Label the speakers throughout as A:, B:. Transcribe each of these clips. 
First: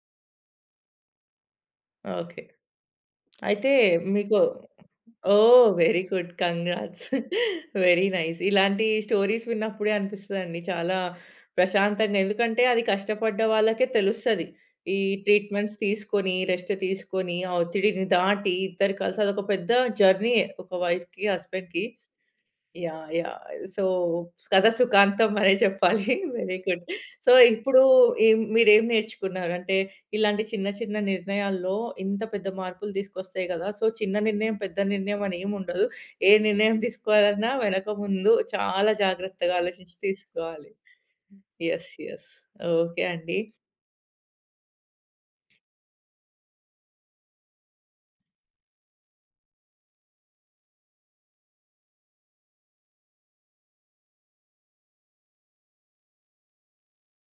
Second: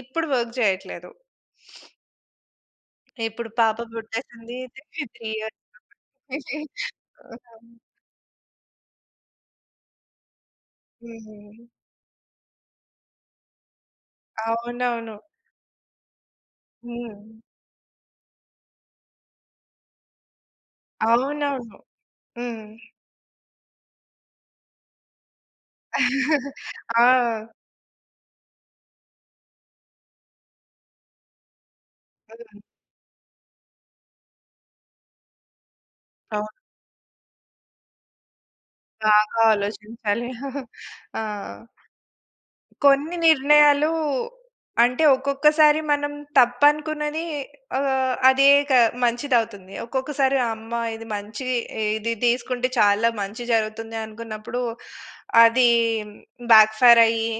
A: ఇప్పుడు work జేయట్లేదు.
B: Okay.
A: ఇప్పుడు
B: అయితే
A: పాప
B: మీకు
A: పుట్టేసింది. 3 ఇయర్స్
B: ఓహ్! వెరీ
A: పాపకి.
B: గుడ్. కంగ్రాట్స్.
A: హుహు.
B: Very nice. ఇలాంటి స్టోరీస్ విన్నప్పుడే అనిపిస్తదండి చాలా
A: హుహు.
B: ప్రశాంతంగా. ఎందుకంటే అది కష్టపడ్డ వాళ్ళకే తెలుస్తది. ఈ
A: అవునవును.
B: ట్రీట్‌మెంట్స్ తీసుకొని, రెస్ట్ తీసుకొని,
A: హ్మ్.
B: ఆ ఒత్తిడిని దాటి ఇద్దరు కలిసి, అది ఒక పెద్ద జర్నీయే ఒక వైఫ్‌కి,
A: అవునవును.
B: హస్బెండ్‌కి.
A: హ్మ్.
B: యాహ్! యాహ్! సో, కథ సుఖాంతం అనే చెప్పాలి. Very good. సో,
A: ఆ!
B: ఇప్పుడు ఏం మీరేం నేర్చుకున్నారు? అంటే ఇలాంటి చిన్న, చిన్న నిర్ణయాల్లో ఇంత పెద్ద
A: ఆ!
B: మార్పులు తీసుకొస్తాయి కదా! సో, చిన్న నిర్ణయం, పెద్ద నిర్ణయం అని ఏముండదు. ఏ
A: అవును.
B: నిర్ణయం తీసుకోవాలన్నా వెనక ముందు చాలా
A: బాగా
B: జాగ్రత్తగా ఆలోచించి
A: ఆలోచించాలి.
B: తీసుకోవాలి.
A: ఆ!
B: యెస్. యెస్. ఓకే
A: కొన్ని
B: అండి.
A: నిర్ణయాలు అంటే, ఒక్కొక్కసారి మనం తప్పనుకున్నది ఆహ్, అదే ఇక మంచిదవుతుంది. ఒక్కొక్కసారి అమ్మ! ఇది మంచి, ఇది తీసుకుంటే చాలా మంచి జరుగుతుంది, అనుకున్నప్పుడు అది బ్యాక్ ఫైర్ అయ్యి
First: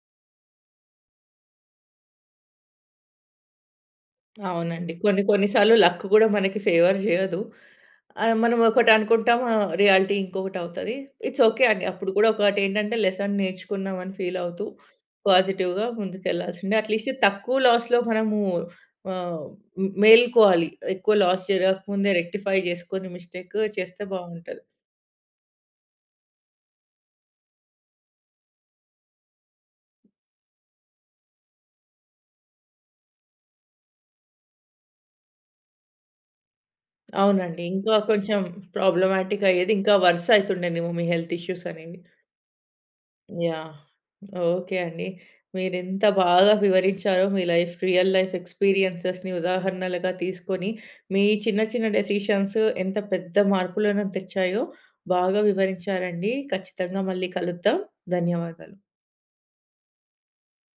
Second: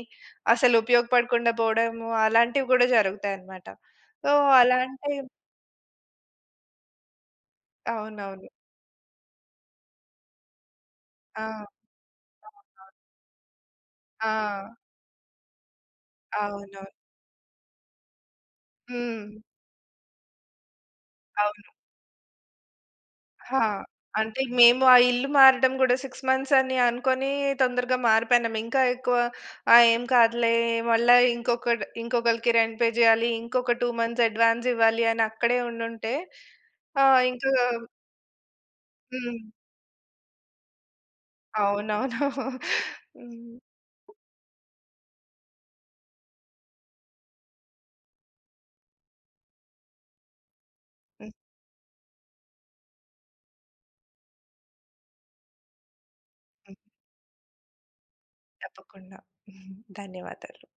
A: అసలు ఉపయోగపడకుండా పోవడము, అలాంటివి కూడా జరుగుతాయన్నమాట. సో,
B: అవునండి.
A: అలాంటి
B: కొన్ని, కొన్నిసార్లు లక్ కూడా మనకి ఫేవర్ జేయదు. ఆ!
A: అవునవును.
B: మనం ఒకటి అనుకుంటాం. ఆహ్, రియాలిటీ ఇంకొకటి అవుతది.
A: ఆ!
B: ఇట్స్ ఓకే అండి. అప్పుడు కూడా ఒకటి
A: సమం కాదు.
B: ఏంటంటే, లెసన్ నేర్చుకున్నాం అని ఫీల్ అవుతూ
A: ఆ!
B: పాజిటివ్‌గా ముందుకెళ్లాల్సిందే.
A: అవునవును.
B: అట్‌లీస్ట్ తక్కువ లాస్‌లో మనము
A: హ్మ్.
B: ఆహ్, మ్ మేలుకోవాలి. ఎక్కువ లాస్
A: అవును.
B: జరగక ముందే రెక్టిఫై జేసుకొని మిస్టేక్,
A: ఆ!
B: చేస్తే
A: అంటే
B: బాగుంటది.
A: మేము ఆ ఇల్లు మారడం గూడా 6 మంత్స్ అని అనుకోని తొందరగా మారిపోయినము. ఇంకా ఎక్కువ ఆహ్, ఏం కాదులే, మళ్ళా ఇంకొక ఇంకొకళ్ళకి రెంట్ పే జేయాలి, ఇంకొక 2 మంత్స్ అడ్వాన్స్ ఇవ్వాలి, అని అక్కడే ఉండుంటే ఆహ్, ఇంకా
B: అవునండి. ఇంకా కొంచెం ప్రాబ్లమాటిక్
A: హ్మ్.
B: అయ్యేది. ఇంకా వరుసయితుండేనేమో మీ హెల్త్ ఇష్యూస్ అనేవి.
A: అవునవును. హ్మ్.
B: యాహ్! ఓకే అండి. మీరింత బాగా వివరించారో మీ లైఫ్ రియల్ లైఫ్ ఎక్స్‌పీరియన్సెస్‌ని ఉదాహరణలుగా తీసుకొని, మీ
A: హ్మ్.
B: చిన్న చిన్న డెసిషన్స్ ఎంత పెద్ద మార్పులను తెచ్చాయో, బాగా వివరించారండి.
A: హ్మ్.
B: ఖచ్చితంగా మళ్ళీ కలుద్దాం. ధన్యవాదాలు.
A: తప్పకుండా. ధన్యవాదాలు.